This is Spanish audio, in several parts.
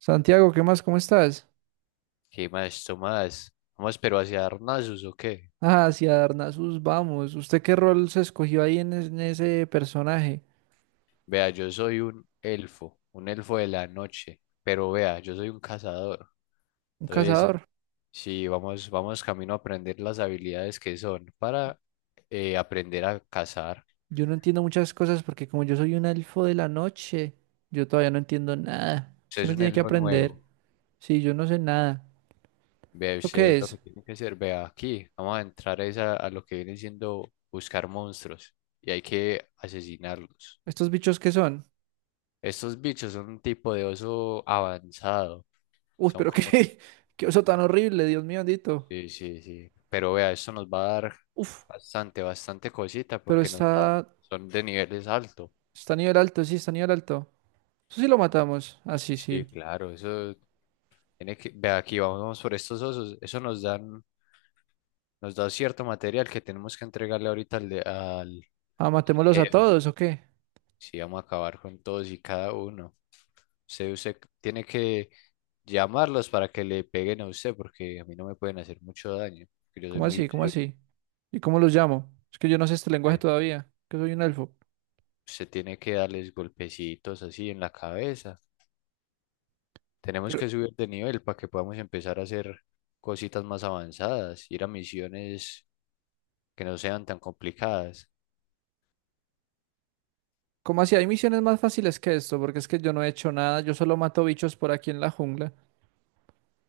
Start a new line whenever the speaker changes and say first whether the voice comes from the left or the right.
right: Santiago, ¿qué más? ¿Cómo estás?
left: ¿Qué más, Tomás? Vamos, pero hacia Arnazos, ¿o qué?
right: Ah, hacia Darnazos, vamos. ¿Usted qué rol se escogió ahí en ese personaje?
left: Vea, yo soy un elfo de la noche, pero vea, yo soy un cazador.
right: ¿Un
left: Entonces,
right: cazador?
left: sí, vamos, vamos camino a aprender las habilidades que son para aprender a cazar.
right: Yo no entiendo muchas cosas porque como yo soy un elfo de la noche, yo todavía no entiendo nada.
left: Usted
right: Usted
left: es
right: me
left: un
right: tiene que
left: elfo
right: aprender.
left: nuevo.
right: Sí, yo no sé nada.
left: Vea,
right: ¿Eso qué
left: usted lo
right: es?
left: que tiene que hacer, vea, aquí vamos a entrar es a lo que viene siendo buscar monstruos y hay que asesinarlos.
right: ¿Estos bichos qué son?
left: Estos bichos son un tipo de oso avanzado.
right: Uf,
left: Son
right: pero
left: como
right: qué, qué oso tan horrible, Dios mío bendito.
left: sí, sí, sí. Pero vea, esto nos va a dar
right: Uf,
left: bastante cosita
right: pero
left: porque
right: está,
left: son de niveles altos.
right: está a nivel alto, sí, está a nivel alto. Eso sí lo matamos. Ah, sí,
left: Sí,
right: sí.
left: claro, eso tiene que, vea, aquí vamos, vamos por estos osos, eso nos dan, nos da cierto material que tenemos que entregarle ahorita al,
right: Ah,
left: al
right: matémoslos a
left: jefe.
right: todos, ¿o qué?
left: Sí, vamos a acabar con todos y cada uno. Usted tiene que llamarlos para que le peguen a usted porque a mí no me pueden hacer mucho daño, porque yo soy
right: ¿Cómo
left: muy
right: así? ¿Cómo
left: débil.
right: así? ¿Y cómo los llamo? Es que yo no sé este lenguaje
left: eh.
right: todavía, que soy un elfo.
left: Usted tiene que darles golpecitos así en la cabeza. Tenemos
right: Pero,
left: que subir de nivel para que podamos empezar a hacer cositas más avanzadas, ir a misiones que no sean tan complicadas.
right: ¿cómo así? Hay misiones más fáciles que esto, porque es que yo no he hecho nada, yo solo mato bichos por aquí en la jungla.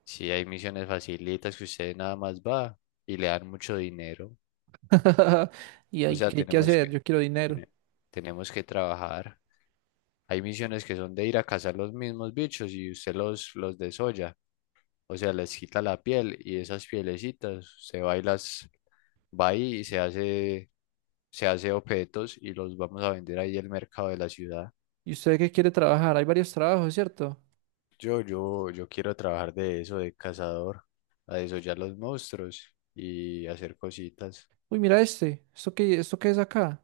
left: Si hay misiones facilitas que usted nada más va y le dan mucho dinero,
right: ¿Y
left: o
right: hay,
left: sea,
right: qué hay que hacer? Yo quiero dinero.
left: tene- tenemos que trabajar. Hay misiones que son de ir a cazar los mismos bichos y usted los desolla, o sea, les quita la piel y esas pielecitas se va y las va ahí y se hace objetos y los vamos a vender ahí al mercado de la ciudad.
right: ¿Y usted qué quiere trabajar? Hay varios trabajos, ¿cierto?
left: Yo quiero trabajar de eso, de cazador, a desollar los monstruos y hacer cositas.
right: Uy, mira este. Esto qué es acá?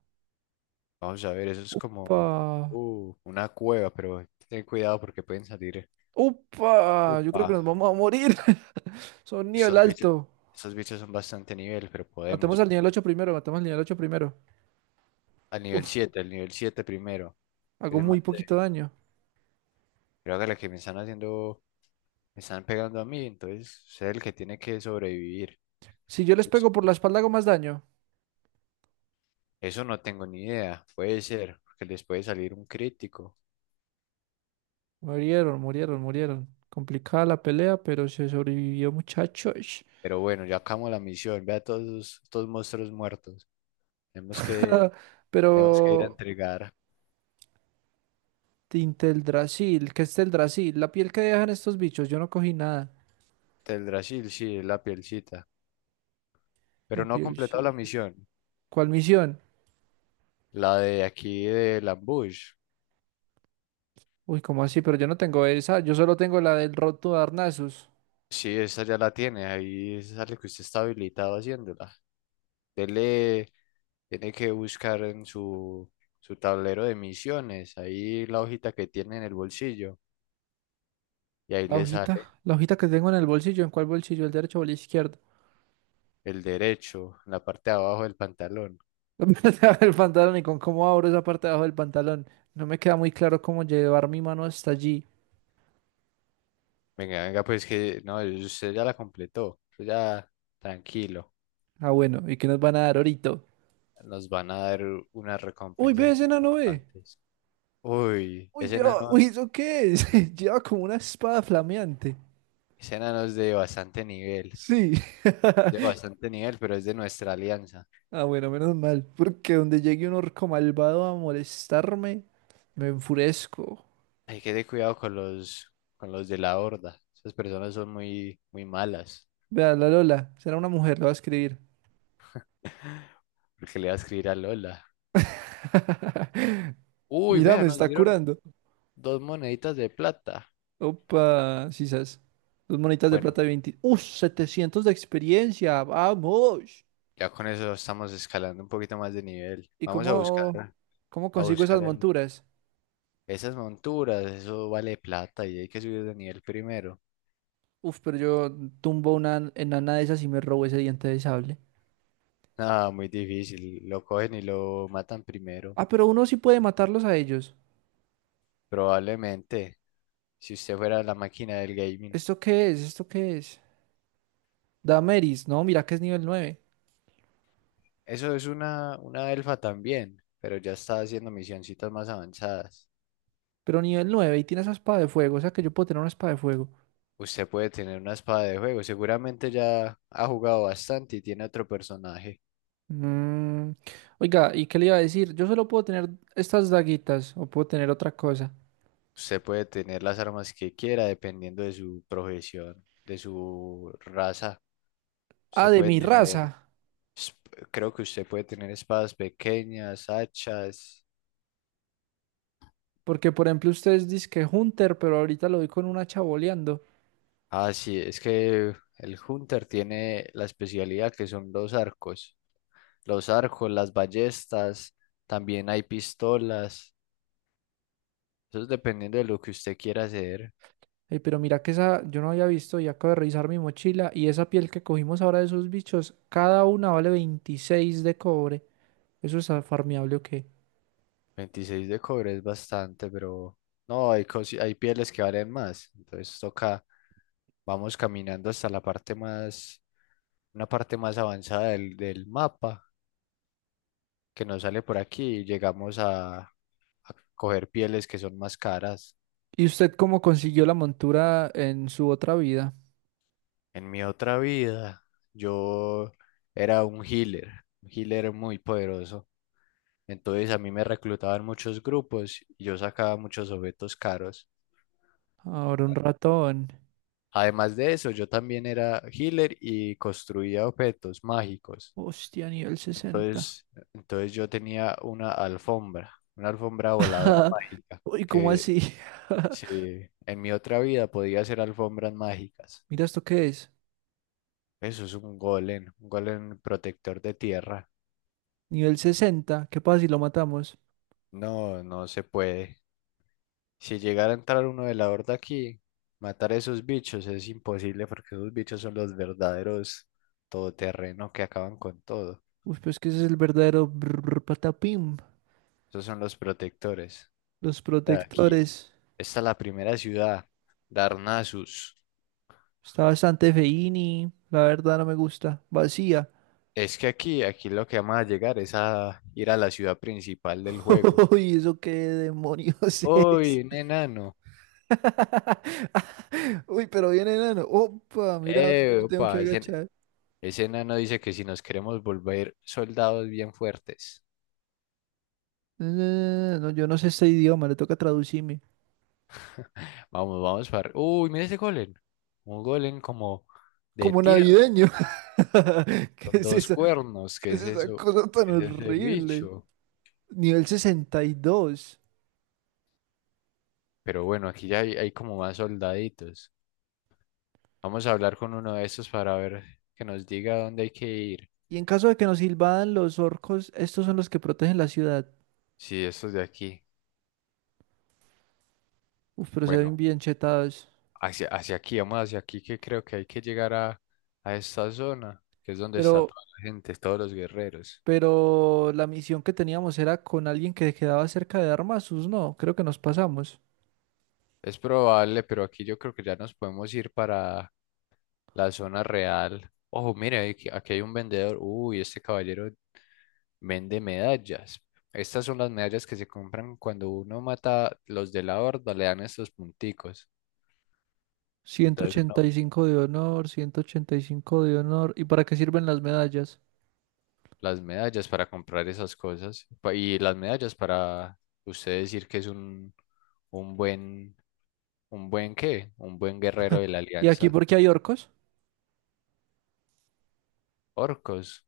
left: Vamos a ver, eso es como
right: ¡Upa!
left: una cueva, pero ten cuidado porque pueden salir.
right: ¡Upa! Yo creo que
left: Upa,
right: nos vamos a morir. Son nivel
left: estos bichos,
right: alto.
left: estos bichos son bastante nivel, pero
right: Matemos
left: podemos.
right: al nivel 8 primero, matemos al nivel 8 primero. Uf,
left: Al nivel siete primero, que es
right: hago
left: el más
right: muy poquito
left: débil.
right: daño.
left: Creo que la que me están haciendo, me están pegando a mí, entonces es el que tiene que sobrevivir.
right: Si yo les
left: Pues,
right: pego por la
left: pues,
right: espalda, hago más daño.
left: Eso no tengo ni idea, puede ser, porque les puede salir un crítico.
right: Murieron, murieron, murieron. Complicada la pelea, pero se sobrevivió, muchachos.
left: Pero bueno, ya acabamos la misión. Vea a estos monstruos muertos. Tenemos que,
right: Ah, pero
left: tenemos que ir a entregar.
right: Brasil, ¿qué es Brasil? La piel que dejan estos bichos, yo no cogí nada.
left: Teldrassil, sí, la pielcita.
right: La
left: Pero no ha
right: piel,
left: completado
right: sí.
left: la misión.
right: ¿Cuál misión?
left: La de aquí del ambush.
right: Uy, ¿cómo así? Pero yo no tengo esa, yo solo tengo la del Roto de Arnasus.
left: Sí, esa ya la tiene. Ahí sale que usted está habilitado haciéndola. Dele, tiene que buscar en su tablero de misiones. Ahí la hojita que tiene en el bolsillo. Y ahí le sale
right: La hojita que tengo en el bolsillo, ¿en cuál bolsillo? ¿El derecho o el izquierdo?
left: el derecho, en la parte de abajo del pantalón.
right: El pantalón y con cómo abro esa parte de abajo del pantalón. No me queda muy claro cómo llevar mi mano hasta allí.
left: Venga, venga, pues que no, usted ya la completó. Usted ya tranquilo.
right: Ah, bueno, ¿y qué nos van a dar ahorita?
left: Nos van a dar unas
right: Uy,
left: recompensas
right: ve ese
left: muy
right: enano, ve.
left: importantes. Uy,
right: Uy, yo, uy, ¿eso qué es? Lleva como una espada flameante.
left: ese enano es de bastante nivel.
right: Sí.
left: De bastante nivel, pero es de nuestra alianza.
right: Ah, bueno, menos mal, porque donde llegue un orco malvado a molestarme, me enfurezco.
left: Hay que tener cuidado con los de la horda. Esas personas son muy, muy malas.
right: Vea, la Lola, será una mujer, la va a escribir.
left: Porque le va a escribir a Lola. Uy,
right: Mira,
left: vea,
right: me
left: nos
right: está
left: dieron
right: curando.
left: dos moneditas de plata.
right: Opa, sisas. Dos monitas de
left: Bueno,
right: plata de 20. ¡Uh! 700 de experiencia, vamos.
left: ya con eso estamos escalando un poquito más de nivel.
right: ¿Y
left: Vamos a
right: cómo,
left: buscar.
right: cómo
left: a
right: consigo
left: buscar
right: esas
left: el-
right: monturas?
left: Esas monturas, eso vale plata y hay que subir de nivel primero.
right: Uf, pero yo tumbo una enana de esas y me robo ese diente de sable.
left: Nada, muy difícil, lo cogen y lo matan primero,
right: Ah, pero uno sí puede matarlos a ellos.
left: probablemente, si usted fuera la máquina del gaming.
right: ¿Esto qué es? ¿Esto qué es? Damaris, no, mira que es nivel 9.
left: Eso es una elfa también, pero ya está haciendo misioncitas más avanzadas.
right: Pero nivel 9 y tiene esa espada de fuego, o sea que yo puedo tener una espada de fuego.
left: Usted puede tener una espada de juego, seguramente ya ha jugado bastante y tiene otro personaje.
right: Mm. Oiga, ¿y qué le iba a decir? Yo solo puedo tener estas daguitas o puedo tener otra cosa.
left: Usted puede tener las armas que quiera dependiendo de su profesión, de su raza.
right: Ah,
left: Usted
right: de
left: puede
right: mi raza.
left: tener Es- Creo que usted puede tener espadas pequeñas, hachas.
right: Porque por ejemplo ustedes dicen que Hunter, pero ahorita lo vi con una chaboleando.
left: Ah, sí, es que el Hunter tiene la especialidad que son los arcos. Los arcos, las ballestas, también hay pistolas. Eso es dependiendo de lo que usted quiera hacer.
right: Ey, pero mira que esa yo no había visto y acabo de revisar mi mochila y esa piel que cogimos ahora de esos bichos, cada una vale 26 de cobre. ¿Eso es ah, farmeable o qué?
left: Veintiséis de cobre es bastante, pero no, hay, hay pieles que valen más. Entonces toca, vamos caminando hasta la parte más, una parte más avanzada del mapa que nos sale por aquí y llegamos a coger pieles que son más caras.
right: ¿Y usted cómo consiguió la montura en su otra vida?
left: En mi otra vida, yo era un healer muy poderoso. Entonces a mí me reclutaban muchos grupos y yo sacaba muchos objetos caros.
right: Ahora un ratón.
left: Además de eso, yo también era healer y construía objetos mágicos.
right: ¡Hostia, nivel 60!
left: Entonces, entonces yo tenía una alfombra voladora mágica,
right: Uy, ¿cómo
left: que
right: así?
left: sí, en mi otra vida podía hacer alfombras mágicas.
right: Mira esto qué es.
left: Eso es un golem protector de tierra.
right: Nivel 60. ¿Qué pasa si lo matamos?
left: No se puede. Si llegara a entrar uno de la horda aquí, matar a esos bichos es imposible porque esos bichos son los verdaderos todoterreno que acaban con todo.
right: Uy, pues que ese es el verdadero brr patapim.
left: Esos son los protectores.
right: Los
left: Ya, aquí
right: protectores.
left: está la primera ciudad, Darnassus.
right: Está bastante feini. La verdad no me gusta. Vacía.
left: Es que aquí, aquí lo que vamos a llegar es a ir a la ciudad principal del juego.
right: Uy, ¿eso qué demonios es?
left: ¡Uy, un enano!
right: Uy, pero viene enano. Opa, mira, a ver, no me tengo que
left: ¡Epa!
right: agachar.
left: Ese enano dice que si nos queremos volver soldados bien fuertes,
right: No, yo no sé este idioma, le toca traducirme.
left: vamos, vamos para... Uy, mira ese golem. Un golem como de
right: Como
left: tierra,
right: navideño. ¿Qué
left: con
right: es
left: dos
right: esa,
left: cuernos.
right: qué
left: ¿Qué
right: es
left: es
right: esa
left: eso?
right: cosa tan
left: ¿Qué es ese
right: horrible?
left: bicho?
right: Nivel 62. Y dos.
left: Pero bueno, aquí ya hay como más soldaditos. Vamos a hablar con uno de estos para ver que nos diga dónde hay que ir.
right: Y en caso de que nos invadan los orcos, estos son los que protegen la ciudad.
left: Sí, estos de aquí.
right: Uf, pero se ven
left: Bueno,
right: bien chetados.
left: hacia aquí, vamos hacia aquí que creo que hay que llegar a esta zona, que es donde está
right: Pero
left: toda la gente, todos los guerreros.
right: Pero la misión que teníamos era con alguien que quedaba cerca de Armasus, no, creo que nos pasamos.
left: Es probable, pero aquí yo creo que ya nos podemos ir para la zona real. Ojo, mire, aquí, aquí hay un vendedor. Uy, este caballero vende medallas. Estas son las medallas que se compran cuando uno mata los de la horda, le dan estos punticos.
right: Ciento
left: Entonces,
right: ochenta y
left: no,
right: cinco de honor, 185 de honor. ¿Y para qué sirven las medallas?
left: las medallas para comprar esas cosas. Y las medallas para usted decir que es un buen, un buen qué, un buen guerrero de la
right: ¿Y aquí
left: alianza.
right: porque hay orcos?
left: Orcos.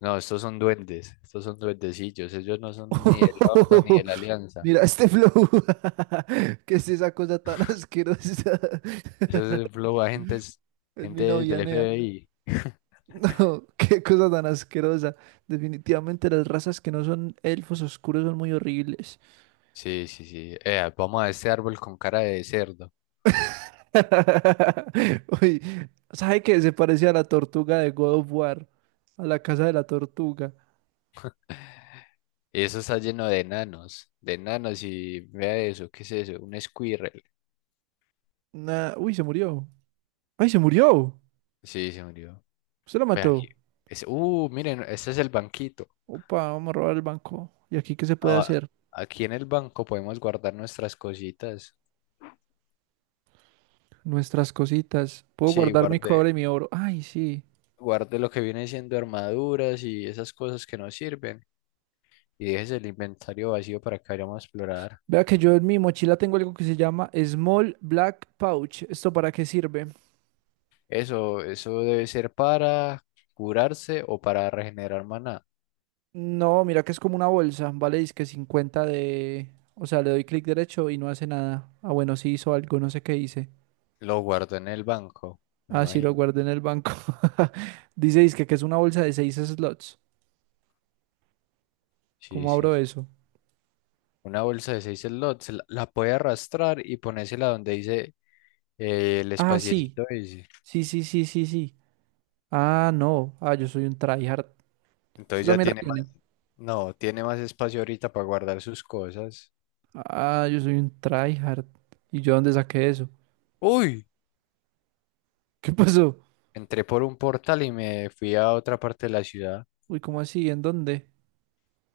left: No, estos son duendes, estos son duendecillos, ellos no son ni de la Horda ni de la Alianza.
right: Mira este flow. ¿Qué es esa cosa tan asquerosa?
left: Esos es flow agentes,
right: Es mi
left: gente
right: novia,
left: del
right: Nea.
left: FBI.
right: No, qué cosa tan asquerosa. Definitivamente las razas que no son elfos oscuros son muy horribles.
left: Sí, sí, sí. Vamos a este árbol con cara de cerdo.
right: Uy, ¿sabe qué? Se parecía a la tortuga de God of War, a la casa de la tortuga.
left: Y eso está lleno de enanos y vea eso, ¿qué es eso? Un squirrel.
right: Nah, uy, se murió. ¡Ay, se murió!
left: Sí, se murió.
right: Se la
left: Ve
right: mató.
left: aquí. Es, miren, este es el banquito.
right: Opa, vamos a robar el banco. ¿Y aquí qué se puede
left: No,
right: hacer?
left: aquí en el banco podemos guardar nuestras cositas.
right: Nuestras cositas. Puedo
left: Sí,
right: guardar mi
left: guarde,
right: cobre y mi oro. Ay, sí.
left: guarde lo que viene siendo armaduras y esas cosas que nos sirven. Y dejes el inventario vacío para que vayamos a explorar.
right: Vea que yo en mi mochila tengo algo que se llama Small Black Pouch. ¿Esto para qué sirve?
left: Eso debe ser para curarse o para regenerar maná.
right: No, mira que es como una bolsa. Vale, dice que 50 de... O sea, le doy clic derecho y no hace nada. Ah, bueno, sí hizo algo, no sé qué hice.
left: Lo guardo en el banco, me
right: Ah, sí, lo
left: imagino.
right: guardé en el banco. Dice, dizque que es una bolsa de seis slots.
left: Sí,
right: ¿Cómo
left: sí,
right: abro
left: sí.
right: eso?
left: Una bolsa de 6 slots, la puede arrastrar y ponérsela donde dice el
right: Ah, sí.
left: espaciecito ese.
right: Sí, sí, sí, sí, sí. Ah, no. Ah, yo soy un tryhard. Usted
left: Entonces ya
right: también la
left: tiene más,
right: tiene.
left: no, tiene más espacio ahorita para guardar sus cosas.
right: Ah, yo soy un tryhard. ¿Y yo dónde saqué eso?
left: ¡Uy!
right: ¿Qué pasó?
left: Entré por un portal y me fui a otra parte de la ciudad.
right: Uy, ¿cómo así? ¿En dónde?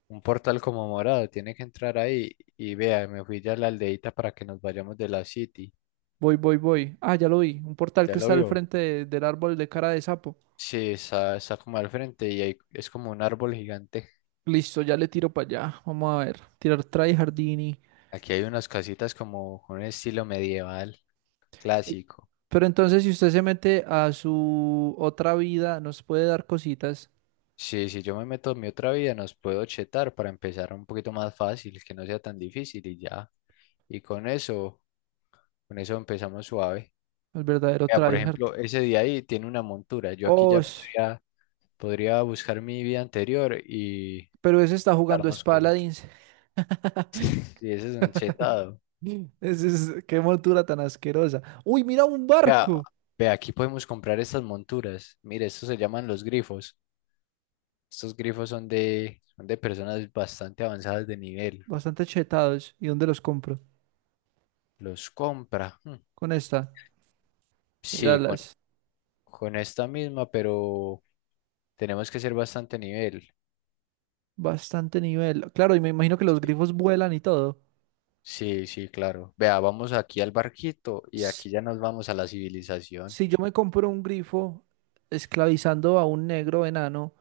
left: Un portal como morado, tiene que entrar ahí y vea, me fui ya a la aldeita para que nos vayamos de la city.
right: Voy, voy, voy. Ah, ya lo vi. Un portal
left: ¿Ya
right: que
left: lo
right: está al
left: vio?
right: frente de- del árbol de cara de sapo.
left: Sí, está como al frente y ahí es como un árbol gigante.
right: Listo, ya le tiro para allá. Vamos a ver. Tirar tryhardini.
left: Aquí hay unas casitas como con un estilo medieval
right: Uy,
left: clásico.
right: pero entonces, si usted se mete a su otra vida, nos puede dar cositas.
left: Sí, si yo me meto en mi otra vida, nos puedo chetar para empezar un poquito más fácil, que no sea tan difícil y ya. Y con eso, con eso empezamos suave.
right: El verdadero
left: Vea, por
right: tryhard.
left: ejemplo, ese día ahí tiene una montura. Yo aquí
right: Oh,
left: ya
right: sh-
left: podría, podría buscar mi vida anterior
right: pero ese está jugando es
left: darnos cosas.
right: Paladins.
left: Sí, ese es un chetado.
right: Ese es, qué montura tan asquerosa. Uy, mira un
left: Vea,
right: barco.
left: vea, aquí podemos comprar estas monturas. Mire, estos se llaman los grifos. Estos grifos son son de personas bastante avanzadas de nivel.
right: Bastante chetados. ¿Y dónde los compro?
left: Los compra.
right: Con esta. El
left: Sí,
right: alas.
left: con esta misma, pero tenemos que ser bastante nivel.
right: Bastante nivel. Claro, y me imagino que los
left: Sí,
right: grifos vuelan y todo.
left: sí, sí, claro. Vea, vamos aquí al barquito y
right: Ps,
left: aquí ya nos vamos a la civilización.
right: si yo me compro un grifo esclavizando a un negro enano,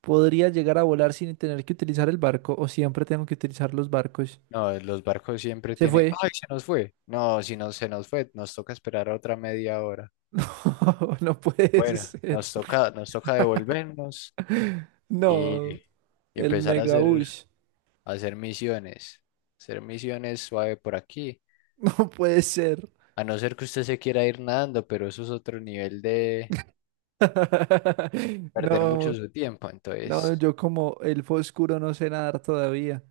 right: ¿podría llegar a volar sin tener que utilizar el barco? ¿O siempre tengo que utilizar los barcos?
left: No, los barcos siempre
right: Se
left: tienen.
right: fue.
left: ¡Ay, se nos fue! No, si no se nos fue, nos toca esperar otra media hora.
right: No, no puede
left: Bueno,
right: ser.
left: nos toca devolvernos y,
right: No.
left: y
right: El
left: empezar a hacer,
right: Megabush.
left: a hacer misiones. Hacer misiones suave por aquí.
right: No puede ser.
left: A no ser que usted se quiera ir nadando, pero eso es otro nivel de perder
right: No,
left: mucho su tiempo.
right: no,
left: Entonces,
right: yo como el oscuro no sé nadar todavía.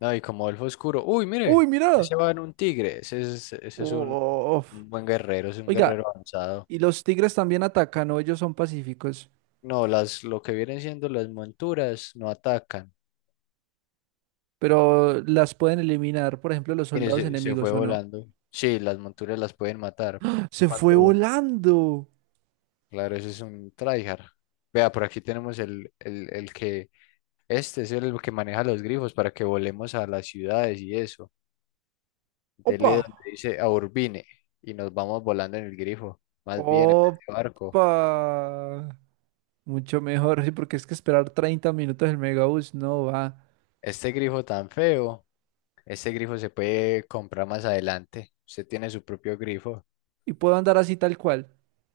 left: no, y como elfo oscuro. Uy,
right: ¡Uy,
left: mire,
right: mira!
left: ese va en un tigre. Ese es
right: Uf.
left: un buen guerrero, es un
right: Oiga,
left: guerrero avanzado.
right: y los tigres también atacan, ¿no? Ellos son pacíficos,
left: No, lo que vienen siendo las monturas no atacan.
right: pero las pueden eliminar, por ejemplo, los
left: Mire,
right: soldados
left: se fue
right: enemigos, ¿o no?
left: volando. Sí, las monturas las pueden matar
right: ¡Se fue
left: cuando,
right: volando!
left: claro, eso es un tryhard. Vea, por aquí tenemos el que, este es el que maneja los grifos para que volemos a las ciudades y eso.
right: ¡Opa!
left: Dele donde dice a Urbine y nos vamos volando en el grifo, más bien en vez
right: ¡Opa!
left: de barco.
right: Mucho mejor, sí, porque es que esperar 30 minutos el Megabus no va.
left: Este grifo tan feo, este grifo se puede comprar más adelante. Usted tiene su propio grifo,
right: Y puedo andar así tal cual,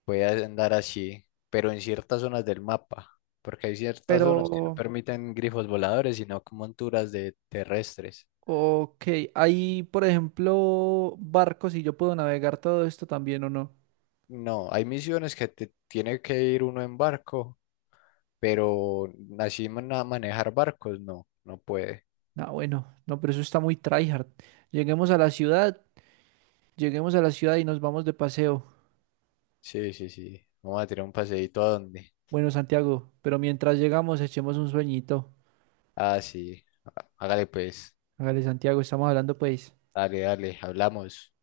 left: puede andar así, pero en ciertas zonas del mapa, porque hay ciertas zonas que no
right: pero...
left: permiten grifos voladores, sino como monturas de terrestres.
right: Ok, hay por ejemplo, barcos y yo puedo navegar todo esto también o no.
left: No, hay misiones que te tiene que ir uno en barco, pero a manejar barcos, no, no puede.
right: Ah, bueno, no, pero eso está muy tryhard. Lleguemos a la ciudad, lleguemos a la ciudad y nos vamos de paseo.
left: Sí, sí, sí. Vamos a tirar un paseíto a dónde.
right: Bueno, Santiago, pero mientras llegamos echemos un sueñito.
left: Ah, sí. Hágale pues.
right: Hágale, Santiago, estamos hablando pues.
left: Dale, dale, hablamos.